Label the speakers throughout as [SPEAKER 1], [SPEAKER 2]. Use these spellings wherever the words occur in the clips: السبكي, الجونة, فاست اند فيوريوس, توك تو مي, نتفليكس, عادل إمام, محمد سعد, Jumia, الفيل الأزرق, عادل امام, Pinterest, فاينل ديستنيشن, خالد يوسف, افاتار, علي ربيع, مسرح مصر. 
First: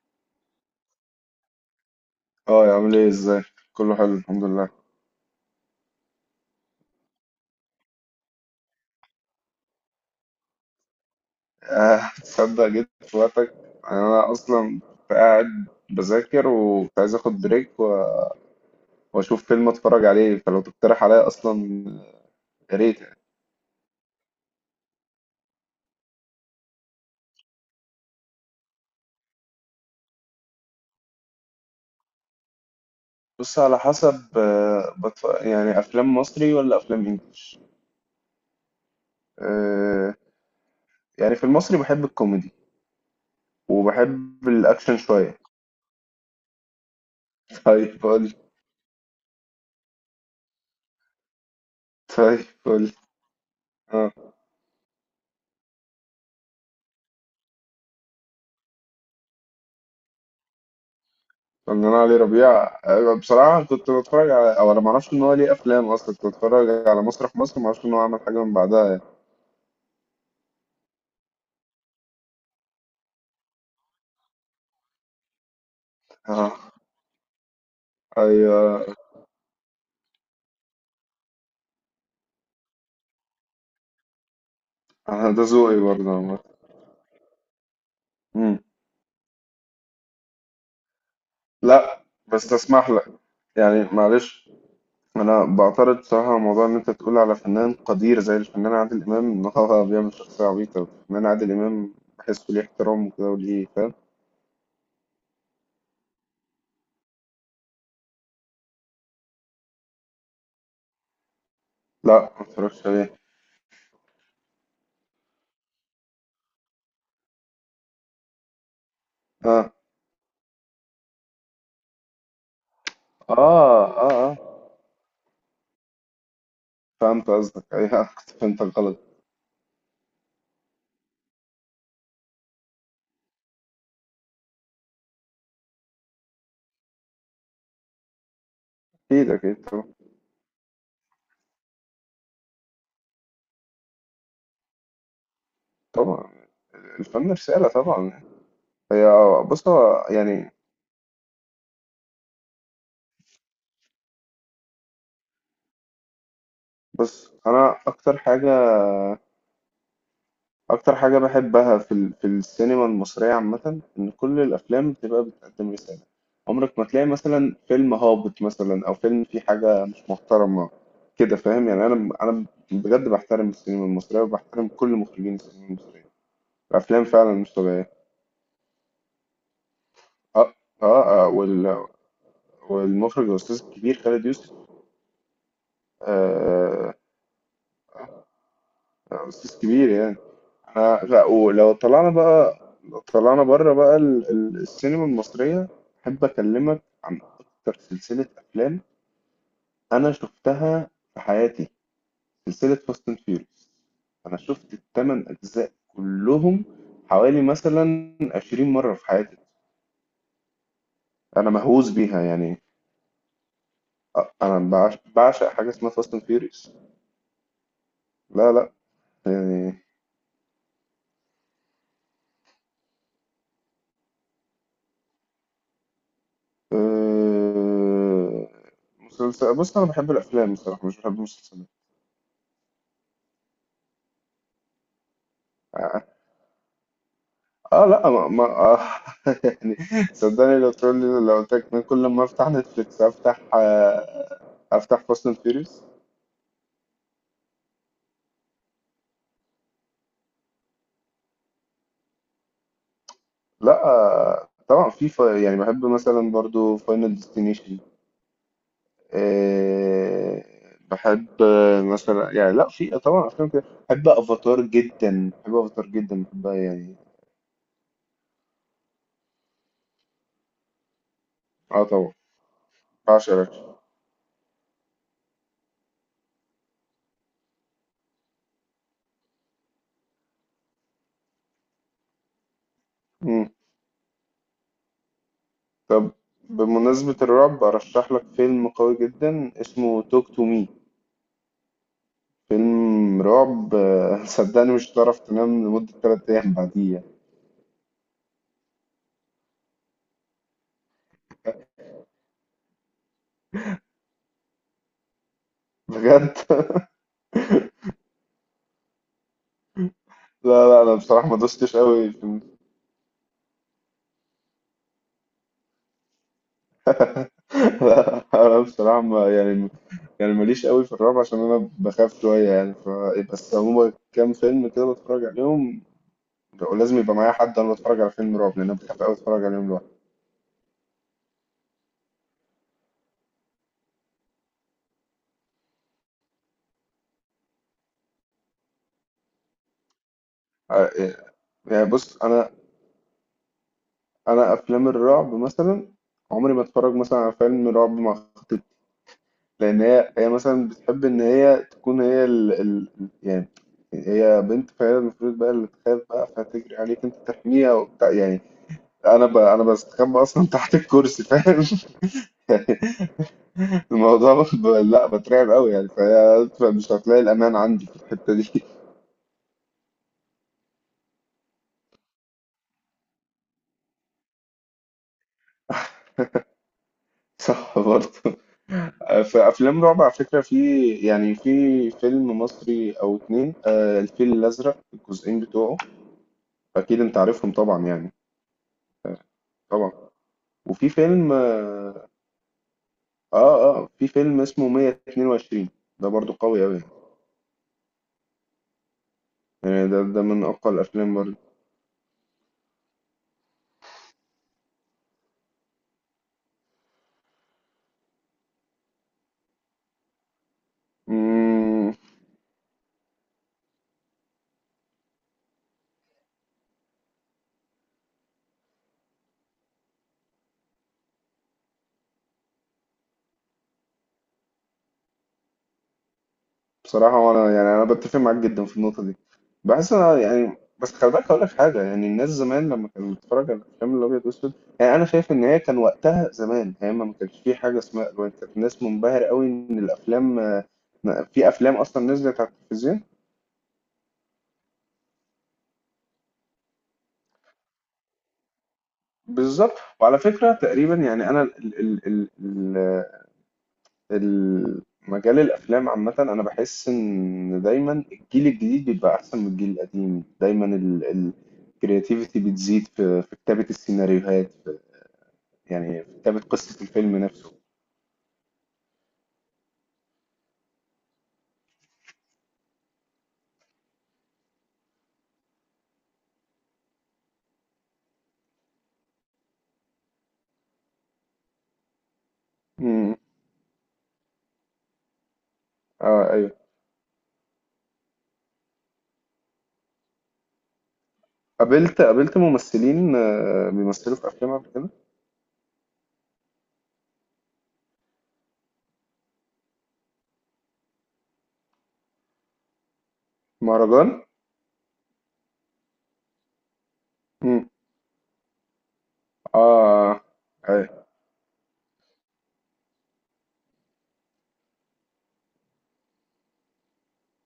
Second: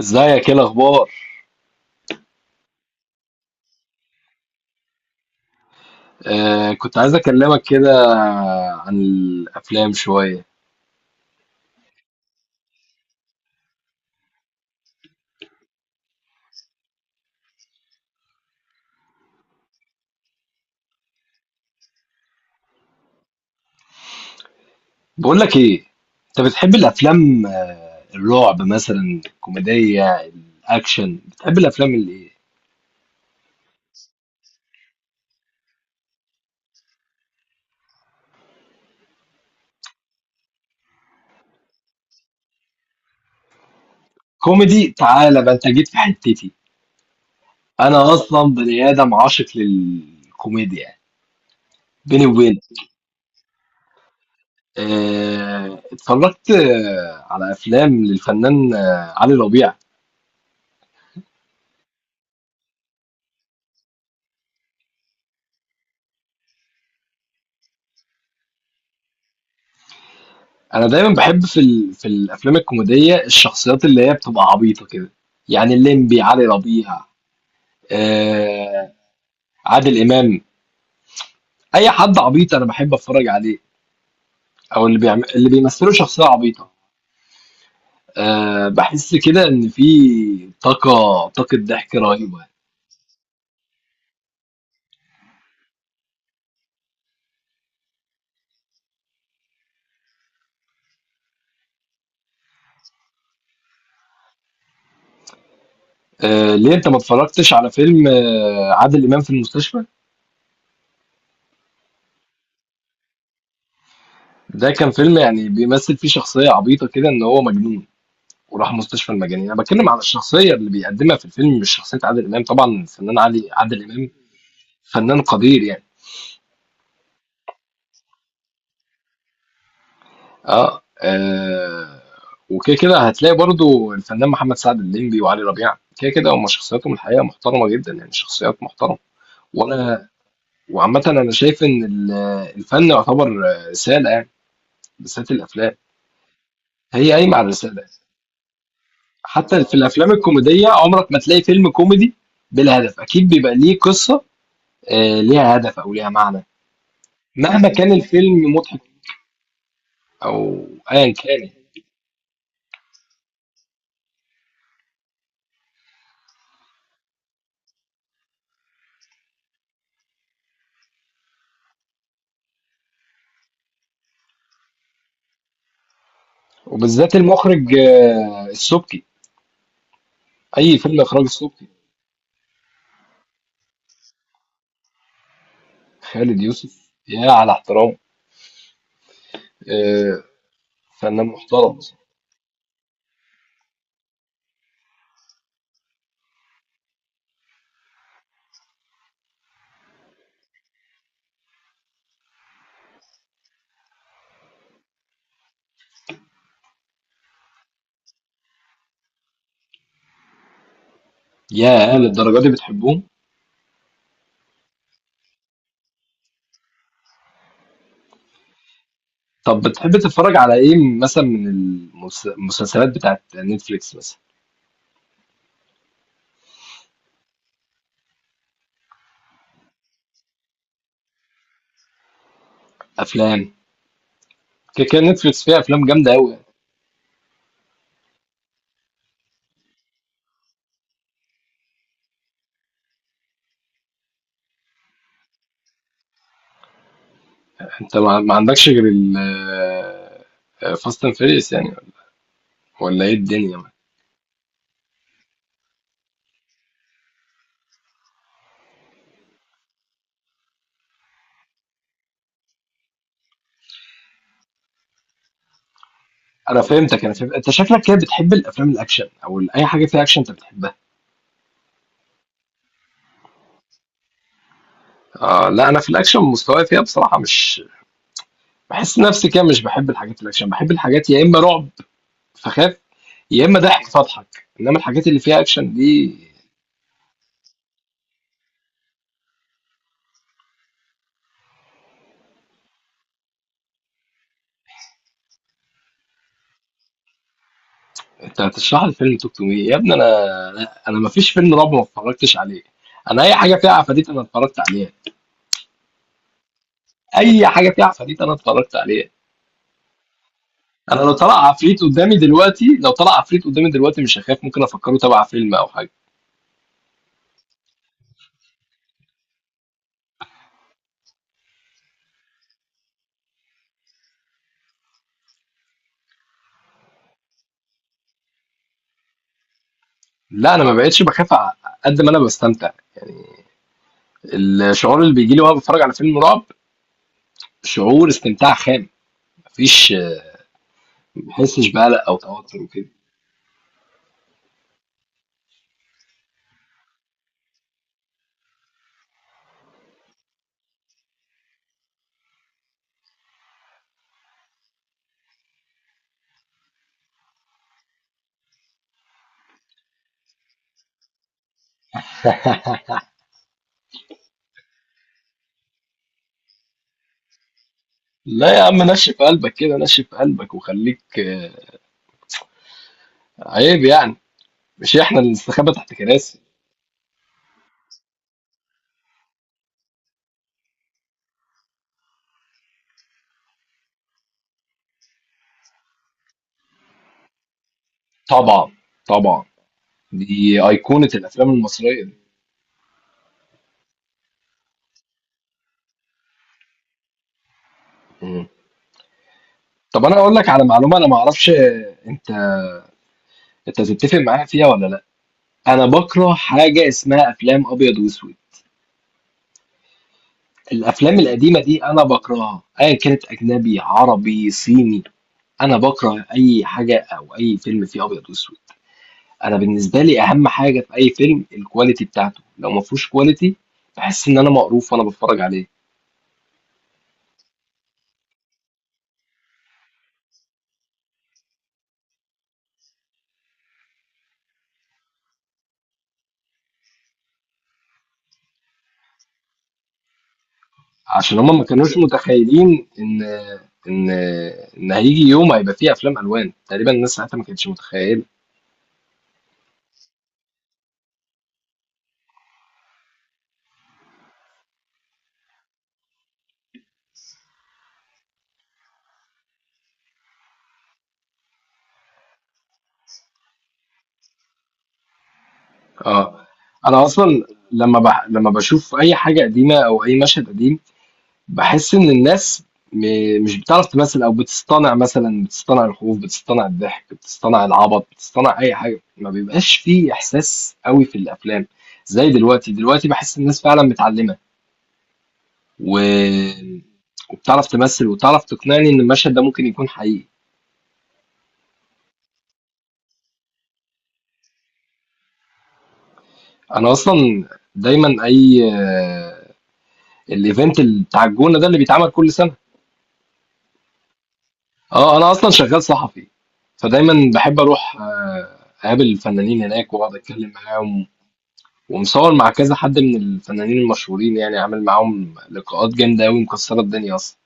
[SPEAKER 1] ازيك؟ ايه الاخبار؟
[SPEAKER 2] اه يا عامل ايه ازاي؟ كله حلو الحمد لله.
[SPEAKER 1] كنت عايز اكلمك كده عن الافلام شويه.
[SPEAKER 2] تصدق جيت في وقتك، انا اصلا كنت قاعد بذاكر وكنت عايز اخد بريك واشوف فيلم اتفرج عليه، فلو تقترح عليا اصلا يا ريت يعني.
[SPEAKER 1] بقول لك ايه، انت بتحب الافلام، الرعب مثلا، الكوميديه، الاكشن؟ بتحب الافلام اللي ايه؟
[SPEAKER 2] بص، على حسب، يعني افلام مصري ولا افلام انجليش؟ آه. يعني في المصري بحب الكوميدي وبحب
[SPEAKER 1] كوميدي؟
[SPEAKER 2] الاكشن شوية.
[SPEAKER 1] تعالى بقى، انت جيت في حتتي.
[SPEAKER 2] طيب
[SPEAKER 1] انا
[SPEAKER 2] قول.
[SPEAKER 1] اصلا بني ادم عاشق للكوميديا، بيني
[SPEAKER 2] طيب
[SPEAKER 1] وبينك.
[SPEAKER 2] قول.
[SPEAKER 1] اتفرجت على افلام للفنان علي ربيع.
[SPEAKER 2] فنان علي ربيع، أه، بصراحة كنت بتفرج على، أو أنا معرفش إن هو ليه أفلام أصلا، كنت بتفرج على مسرح مصر، معرفش إن هو عمل حاجة من بعدها يعني.
[SPEAKER 1] انا دايما بحب في الافلام الكوميديه الشخصيات اللي هي بتبقى عبيطه كده، يعني الليمبي، علي
[SPEAKER 2] آه،
[SPEAKER 1] ربيع، آه...
[SPEAKER 2] أيوه.
[SPEAKER 1] عادل امام. اي حد عبيط انا بحب اتفرج عليه، او اللي بيعمل،
[SPEAKER 2] آه، ده
[SPEAKER 1] اللي
[SPEAKER 2] ذوقي
[SPEAKER 1] بيمثلوا
[SPEAKER 2] برضه
[SPEAKER 1] شخصيه
[SPEAKER 2] عامة.
[SPEAKER 1] عبيطه.
[SPEAKER 2] مم.
[SPEAKER 1] بحس كده ان في طاقه طاقه ضحك
[SPEAKER 2] لا
[SPEAKER 1] رهيبه.
[SPEAKER 2] بس تسمح لك، يعني معلش، أنا بعترض بصراحة على موضوع إن أنت تقول على فنان قدير زي الفنان عادل إمام إن هو بيعمل شخصية عبيطة. الفنان عادل إمام بحسه ليه احترام وكده وليه، فاهم؟
[SPEAKER 1] ليه انت ما اتفرجتش على فيلم عادل امام في المستشفى؟
[SPEAKER 2] لا ما اتفرجش عليه.
[SPEAKER 1] ده كان فيلم يعني بيمثل فيه شخصيه عبيطه كده ان هو مجنون، وراح مستشفى المجانين. انا
[SPEAKER 2] آه
[SPEAKER 1] بتكلم على الشخصيه اللي بيقدمها في الفيلم، مش شخصيه عادل امام. طبعا الفنان عادل
[SPEAKER 2] آه آه.
[SPEAKER 1] امام
[SPEAKER 2] آه،
[SPEAKER 1] فنان قدير يعني.
[SPEAKER 2] فهمت قصدك أيوه، كنت فهمتك غلط.
[SPEAKER 1] اه، آه. وكده كده هتلاقي برضو الفنان محمد سعد، الليمبي، وعلي ربيع، كده كده هم شخصياتهم الحقيقه محترمه جدا، يعني شخصيات محترمه.
[SPEAKER 2] أكيد أكيد.
[SPEAKER 1] وانا وعامه انا شايف ان الفن يعتبر رساله يعني، بالذات الافلام.
[SPEAKER 2] طبعا.
[SPEAKER 1] هي
[SPEAKER 2] الفن
[SPEAKER 1] قايمه على
[SPEAKER 2] رسالة
[SPEAKER 1] الرساله.
[SPEAKER 2] طبعا. هي.
[SPEAKER 1] حتى
[SPEAKER 2] بص
[SPEAKER 1] في
[SPEAKER 2] هو
[SPEAKER 1] الافلام
[SPEAKER 2] يعني.
[SPEAKER 1] الكوميديه عمرك ما تلاقي فيلم كوميدي بلا هدف، اكيد بيبقى ليه قصه، ليها هدف او ليها معنى،
[SPEAKER 2] بص
[SPEAKER 1] مهما
[SPEAKER 2] أنا
[SPEAKER 1] كان
[SPEAKER 2] أكتر
[SPEAKER 1] الفيلم
[SPEAKER 2] حاجة،
[SPEAKER 1] مضحك او
[SPEAKER 2] أكتر
[SPEAKER 1] ايا
[SPEAKER 2] حاجة
[SPEAKER 1] كان.
[SPEAKER 2] بحبها في السينما المصرية عامة، إن كل الأفلام بتبقى بتقدم رسالة. عمرك ما تلاقي مثلا فيلم هابط مثلا أو فيلم فيه حاجة مش محترمة كده، فاهم يعني؟ أنا بجد بحترم السينما المصرية وبحترم كل مخرجين السينما المصرية. الأفلام
[SPEAKER 1] وبالذات
[SPEAKER 2] فعلا مش
[SPEAKER 1] المخرج
[SPEAKER 2] طبيعية.
[SPEAKER 1] السبكي،
[SPEAKER 2] أه
[SPEAKER 1] اي فيلم
[SPEAKER 2] أه.
[SPEAKER 1] اخراج
[SPEAKER 2] آه،
[SPEAKER 1] السبكي.
[SPEAKER 2] والمخرج الأستاذ الكبير خالد يوسف.
[SPEAKER 1] خالد يوسف
[SPEAKER 2] آه،
[SPEAKER 1] يا على احترام،
[SPEAKER 2] استاذ كبير يعني.
[SPEAKER 1] آه،
[SPEAKER 2] انا لا،
[SPEAKER 1] فنان
[SPEAKER 2] ولو
[SPEAKER 1] محترم.
[SPEAKER 2] طلعنا بقى، لو طلعنا بره بقى السينما المصرية، احب اكلمك عن اكتر سلسلة افلام انا شفتها في حياتي. سلسلة فاست اند فيوريوس، انا شفت الثمان اجزاء كلهم حوالي مثلا 20 مرة في حياتي، انا مهووس
[SPEAKER 1] يا
[SPEAKER 2] بيها
[SPEAKER 1] للدرجه دي
[SPEAKER 2] يعني.
[SPEAKER 1] بتحبهم؟
[SPEAKER 2] انا بعشق حاجة اسمها فاست اند فيوريوس. لا لا
[SPEAKER 1] طب
[SPEAKER 2] يعني.
[SPEAKER 1] بتحب تتفرج على ايه مثلا من المسلسلات بتاعت نتفليكس مثلا؟
[SPEAKER 2] أه... مسلسل، بص انا بحب الافلام بصراحة مش بحب المسلسلات.
[SPEAKER 1] افلام. كده كده نتفليكس فيها افلام جامده قوي.
[SPEAKER 2] اه لا ما, ما آه يعني صدقني لو تقول لي، لو قلت لك إن كل ما افتح نتفليكس افتح افتح فاست اند فيوريوس.
[SPEAKER 1] انت ما عندكش غير ال فاست اند فيريس يعني، ولا ايه الدنيا؟
[SPEAKER 2] لا آه، طبعا في يعني بحب مثلا برضو فاينل ديستنيشن. آه، بحب آه، مثلا يعني، لا في طبعا افلام كده بحب افاتار جدا، بحب افاتار جدا، بحبها يعني.
[SPEAKER 1] انا فهمت انت شكلك كده بتحب الافلام الاكشن او اي حاجه فيها اكشن انت بتحبها.
[SPEAKER 2] اه طبعا، بعشق الأكشن.
[SPEAKER 1] لا انا في الاكشن مستواي فيها بصراحه مش، بحس نفسي كده مش بحب الحاجات الاكشن، بحب الحاجات يا اما رعب فخاف، يا
[SPEAKER 2] مم.
[SPEAKER 1] اما ضحك فاضحك، انما الحاجات اللي فيها اكشن
[SPEAKER 2] طب
[SPEAKER 1] دي.
[SPEAKER 2] بمناسبة الرعب أرشح لك فيلم قوي جدا اسمه توك تو مي، فيلم رعب آه، صدقني مش هتعرف تنام لمدة تلات أيام بعديها.
[SPEAKER 1] انت هتشرح لي فيلم توك تو مي يا ابني؟ لا انا ما فيش فيلم رعب ما اتفرجتش عليه. انا اي حاجه فيها عفاريت انا اتفرجت عليها،
[SPEAKER 2] بجد.
[SPEAKER 1] اي حاجه فيها عفاريت انا اتفرجت عليها.
[SPEAKER 2] لا لا، أنا
[SPEAKER 1] انا لو
[SPEAKER 2] بصراحة ما
[SPEAKER 1] طلع
[SPEAKER 2] دوستش
[SPEAKER 1] عفريت
[SPEAKER 2] أوي
[SPEAKER 1] قدامي
[SPEAKER 2] في
[SPEAKER 1] دلوقتي، لو طلع عفريت قدامي دلوقتي، مش هخاف، ممكن افكره تبع فيلم او حاجه.
[SPEAKER 2] لا أنا بصراحة ما، يعني ماليش قوي في الرعب عشان أنا بخاف شوية يعني ف... بس هما كام فيلم كده بتفرج عليهم، ولازم يبقى معايا حد، أنا بتفرج على فيلم رعب لأن أنا بخاف أوي أتفرج عليهم لوحدي.
[SPEAKER 1] لا انا ما بقتش بخاف قد ما انا بستمتع، الشعور اللي بيجي لي وانا بتفرج على فيلم رعب شعور استمتاع خام، مفيش،
[SPEAKER 2] آه،
[SPEAKER 1] ما
[SPEAKER 2] آه،
[SPEAKER 1] بحسش
[SPEAKER 2] يعني
[SPEAKER 1] بقلق او
[SPEAKER 2] بص أنا،
[SPEAKER 1] توتر وكده.
[SPEAKER 2] أنا أفلام الرعب مثلا عمري ما أتفرج مثلا على فيلم رعب مع، لأن هي مثلا بتحب إن هي تكون هي يعني، هي بنت فهي المفروض بقى اللي تخاف بقى، فهتجري عليك أنت تحميها وبتاع يعني. أنا بستخبى أصلا تحت الكرسي فاهم لا بترعب أوي يعني، فهي مش هتلاقي الأمان عندي في الحتة دي.
[SPEAKER 1] لا يا عم، نشف قلبك كده، نشف قلبك وخليك، عيب يعني، مش احنا اللي نستخبى تحت كراسي.
[SPEAKER 2] صح برضه. في أفلام رعب على فكرة، في يعني في فيلم مصري أو اتنين، آه، الفيل الأزرق الجزئين بتوعه، أكيد أنت عارفهم طبعا يعني.
[SPEAKER 1] طبعا، طبعا،
[SPEAKER 2] طبعا.
[SPEAKER 1] دي
[SPEAKER 2] وفي
[SPEAKER 1] ايقونة
[SPEAKER 2] فيلم
[SPEAKER 1] الافلام المصرية
[SPEAKER 2] آه،
[SPEAKER 1] دي.
[SPEAKER 2] اه اه في فيلم اسمه 122، ده برضو قوي أوي
[SPEAKER 1] مم.
[SPEAKER 2] يعني، ده
[SPEAKER 1] طب انا
[SPEAKER 2] ده
[SPEAKER 1] اقول
[SPEAKER 2] من
[SPEAKER 1] لك على
[SPEAKER 2] أقوى
[SPEAKER 1] معلومة، انا
[SPEAKER 2] الأفلام
[SPEAKER 1] ما
[SPEAKER 2] برضو.
[SPEAKER 1] اعرفش، انت تتفق معايا فيها ولا لا؟ انا بكره حاجة اسمها افلام ابيض واسود، الأفلام القديمة دي
[SPEAKER 2] مم،
[SPEAKER 1] أنا باكرهها، أيًا كانت أجنبي، عربي، صيني، أنا باكره أي حاجة أو أي فيلم فيه أبيض وأسود. أنا بالنسبة لي أهم حاجة في أي فيلم الكواليتي بتاعته، لو ما فيهوش كواليتي باحس إن أنا مقروف وأنا باتفرج عليه.
[SPEAKER 2] بصراحة وأنا يعني أنا بتفق معاك جدا في النقطة دي. بحس أنا يعني، بس خلي بالك هقول لك حاجة، يعني الناس زمان لما كانت بتتفرج على الأفلام الأبيض وأسود، يعني أنا شايف إن هي كان وقتها زمان، هي ما كانش في حاجة اسمها ألوان، كانت الناس منبهرة أوي إن الأفلام آه،
[SPEAKER 1] عشان
[SPEAKER 2] في
[SPEAKER 1] هما ما
[SPEAKER 2] أفلام
[SPEAKER 1] كانوش
[SPEAKER 2] أصلا نزلت على
[SPEAKER 1] متخيلين
[SPEAKER 2] التلفزيون.
[SPEAKER 1] إن إن إن هيجي يوم هيبقى فيه أفلام ألوان، تقريبًا الناس ساعتها ما كانتش متخيلة.
[SPEAKER 2] بالظبط. وعلى فكرة تقريبا يعني أنا ال ال ال- مجال الافلام عامه، انا بحس ان دايما الجيل الجديد بيبقى احسن من الجيل القديم دايما. الكرياتيفيتي بتزيد في، في كتابه السيناريوهات، في يعني في كتابه
[SPEAKER 1] آه،
[SPEAKER 2] قصه
[SPEAKER 1] أنا
[SPEAKER 2] الفيلم
[SPEAKER 1] أصلًا
[SPEAKER 2] نفسه.
[SPEAKER 1] لما باشوف أي حاجة قديمة أو أي مشهد قديم، باحس إن الناس م مش بتعرف تمثّل أو بتصطنع، مثلًا بتصطنع الخوف، بتصطنع الضحك، بتصطنع العبط، بتصطنع أي حاجة، ما بيبقاش في إحساس أوي في الأفلام، زي دلوقتي، دلوقتي
[SPEAKER 2] امم.
[SPEAKER 1] باحس الناس فعلًا متعلّمة و
[SPEAKER 2] اه ايوه.
[SPEAKER 1] وبتعرف تمثّل وبتعرف تقنعني إن المشهد ده ممكن يكون حقيقي.
[SPEAKER 2] قابلت ممثلين آه، بيمثلوا في افلام قبل كده.
[SPEAKER 1] أنا أصلًا دايمًا أي الevent بتاع الجونة ده اللي بيتعمل كل سنة،
[SPEAKER 2] مهرجان.
[SPEAKER 1] أنا أصلًا شغّال صحفي، فدايمًا باحب
[SPEAKER 2] امم.
[SPEAKER 1] أروح أقابل الفنانين هناك وأقعد
[SPEAKER 2] اه
[SPEAKER 1] أتكلّم
[SPEAKER 2] أيوة.
[SPEAKER 1] معاهم، ومصور مع كذا حد من الفنانين المشهورين، يعني عامل معاهم لقاءات جامدة أوي مكسرة الدنيا أصلا.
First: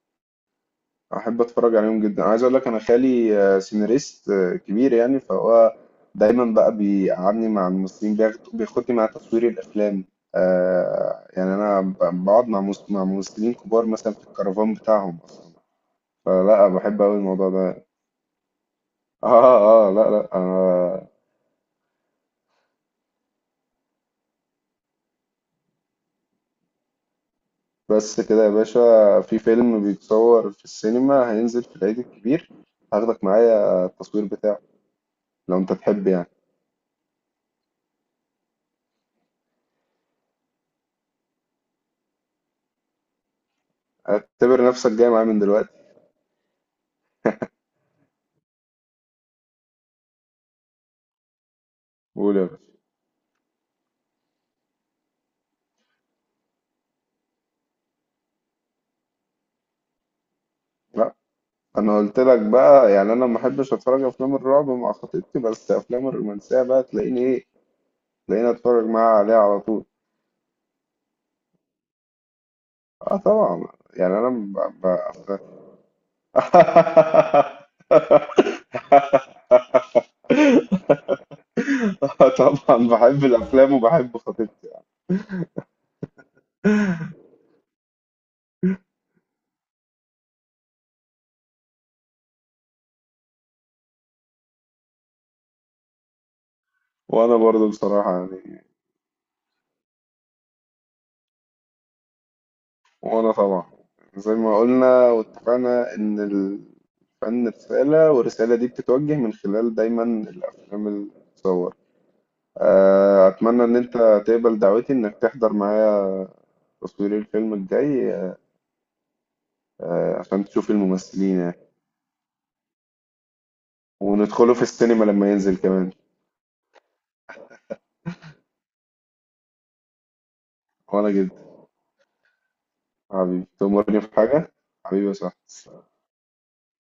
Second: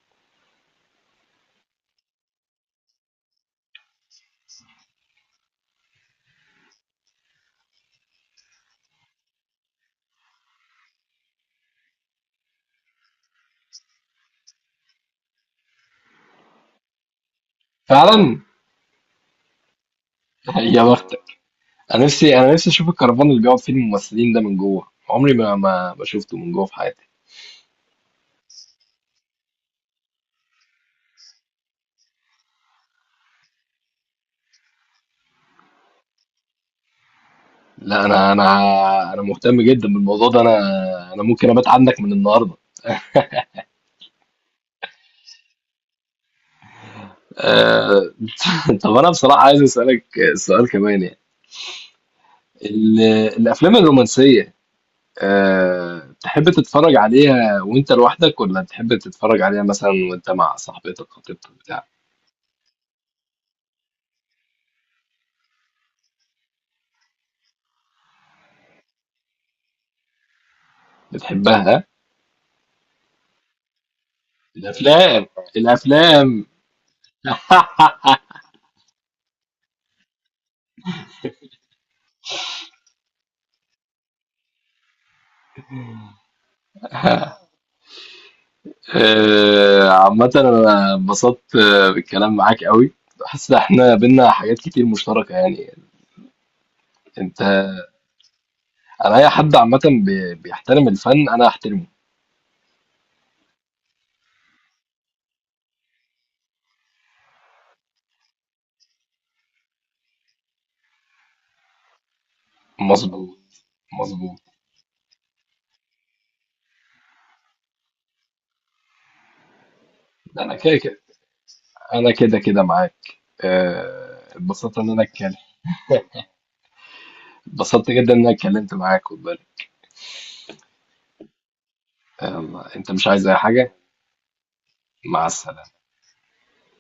[SPEAKER 2] احب اتفرج عليهم جدا. عايز اقول لك انا خالي آه، سيناريست آه، كبير يعني، فهو دايما بقى بيقعدني مع الممثلين، بياخدني مع تصوير الافلام، آه يعني انا بقعد مع مع ممثلين كبار مثلا في الكرفان بتاعهم، فلا بحب قوي الموضوع ده.
[SPEAKER 1] فعلا.
[SPEAKER 2] اه اه لا لا
[SPEAKER 1] يا
[SPEAKER 2] آه.
[SPEAKER 1] بختك. أنا نفسي أشوف الكرفان اللي بيقعد فيه الممثلين ده من جوه، عمري ما شفته من جوه في حياتي.
[SPEAKER 2] بس كده يا باشا، في فيلم بيتصور في السينما هينزل في العيد الكبير، هاخدك معايا. آه، التصوير بتاعه لو انت تحب يعني.
[SPEAKER 1] لا أنا مهتم جدا بالموضوع ده، أنا أنا ممكن أبات عندك من النهاردة.
[SPEAKER 2] اعتبر نفسك جاي معايا من دلوقتي.
[SPEAKER 1] أه. طب أنا بصراحة عايز أسألك سؤال كمان يعني،
[SPEAKER 2] قول يا باشا.
[SPEAKER 1] ال- الأفلام الرومانسية، تحب تتفرج عليها وانت لوحدك ولا تحب تتفرج عليها مثلا وانت مع صاحبتك،
[SPEAKER 2] لا
[SPEAKER 1] خطيبتك، بتاع؟
[SPEAKER 2] انا قلت لك بقى يعني انا ما احبش اتفرج افلام الرعب مع خطيبتي، بس افلام الرومانسيه بقى تلاقيني ايه، تلاقيني اتفرج معاها عليها على طول.
[SPEAKER 1] بتحبها؟
[SPEAKER 2] اه طبعا، يعني انا
[SPEAKER 1] الافلام، الافلام.
[SPEAKER 2] طبعا بحب الافلام وبحب خطيبتي.
[SPEAKER 1] عامة انا انبسطت بالكلام معاك قوي، حاسس ان احنا بينا حاجات كتير مشتركة يعني.
[SPEAKER 2] وانا
[SPEAKER 1] انت
[SPEAKER 2] برضو بصراحه يعني.
[SPEAKER 1] انا اي حد عامة بيحترم الفن انا احترمه.
[SPEAKER 2] وانا طبعا زي ما قلنا واتفقنا ان الفن رساله والرساله دي بتتوجه من خلال دايما الافلام اللي بتتصور. آه،
[SPEAKER 1] مظبوط،
[SPEAKER 2] أتمنى إن أنت
[SPEAKER 1] مظبوط.
[SPEAKER 2] تقبل دعوتي إنك تحضر معايا تصوير الفيلم الجاي، آه، عشان
[SPEAKER 1] انا
[SPEAKER 2] تشوف
[SPEAKER 1] كده كده
[SPEAKER 2] الممثلين يعني،
[SPEAKER 1] انا كده كده معاك،
[SPEAKER 2] وندخله في
[SPEAKER 1] اتبسطت ان انا
[SPEAKER 2] السينما لما
[SPEAKER 1] اتكلم،
[SPEAKER 2] ينزل كمان.
[SPEAKER 1] اتبسطت جدا ان انا اتكلمت معاك.
[SPEAKER 2] وأنا جدا،
[SPEAKER 1] انت مش عايز اي
[SPEAKER 2] حبيبي
[SPEAKER 1] حاجة؟
[SPEAKER 2] تأمرني في حاجة، حبيبي يا
[SPEAKER 1] مع السلامة.
[SPEAKER 2] صاحبي.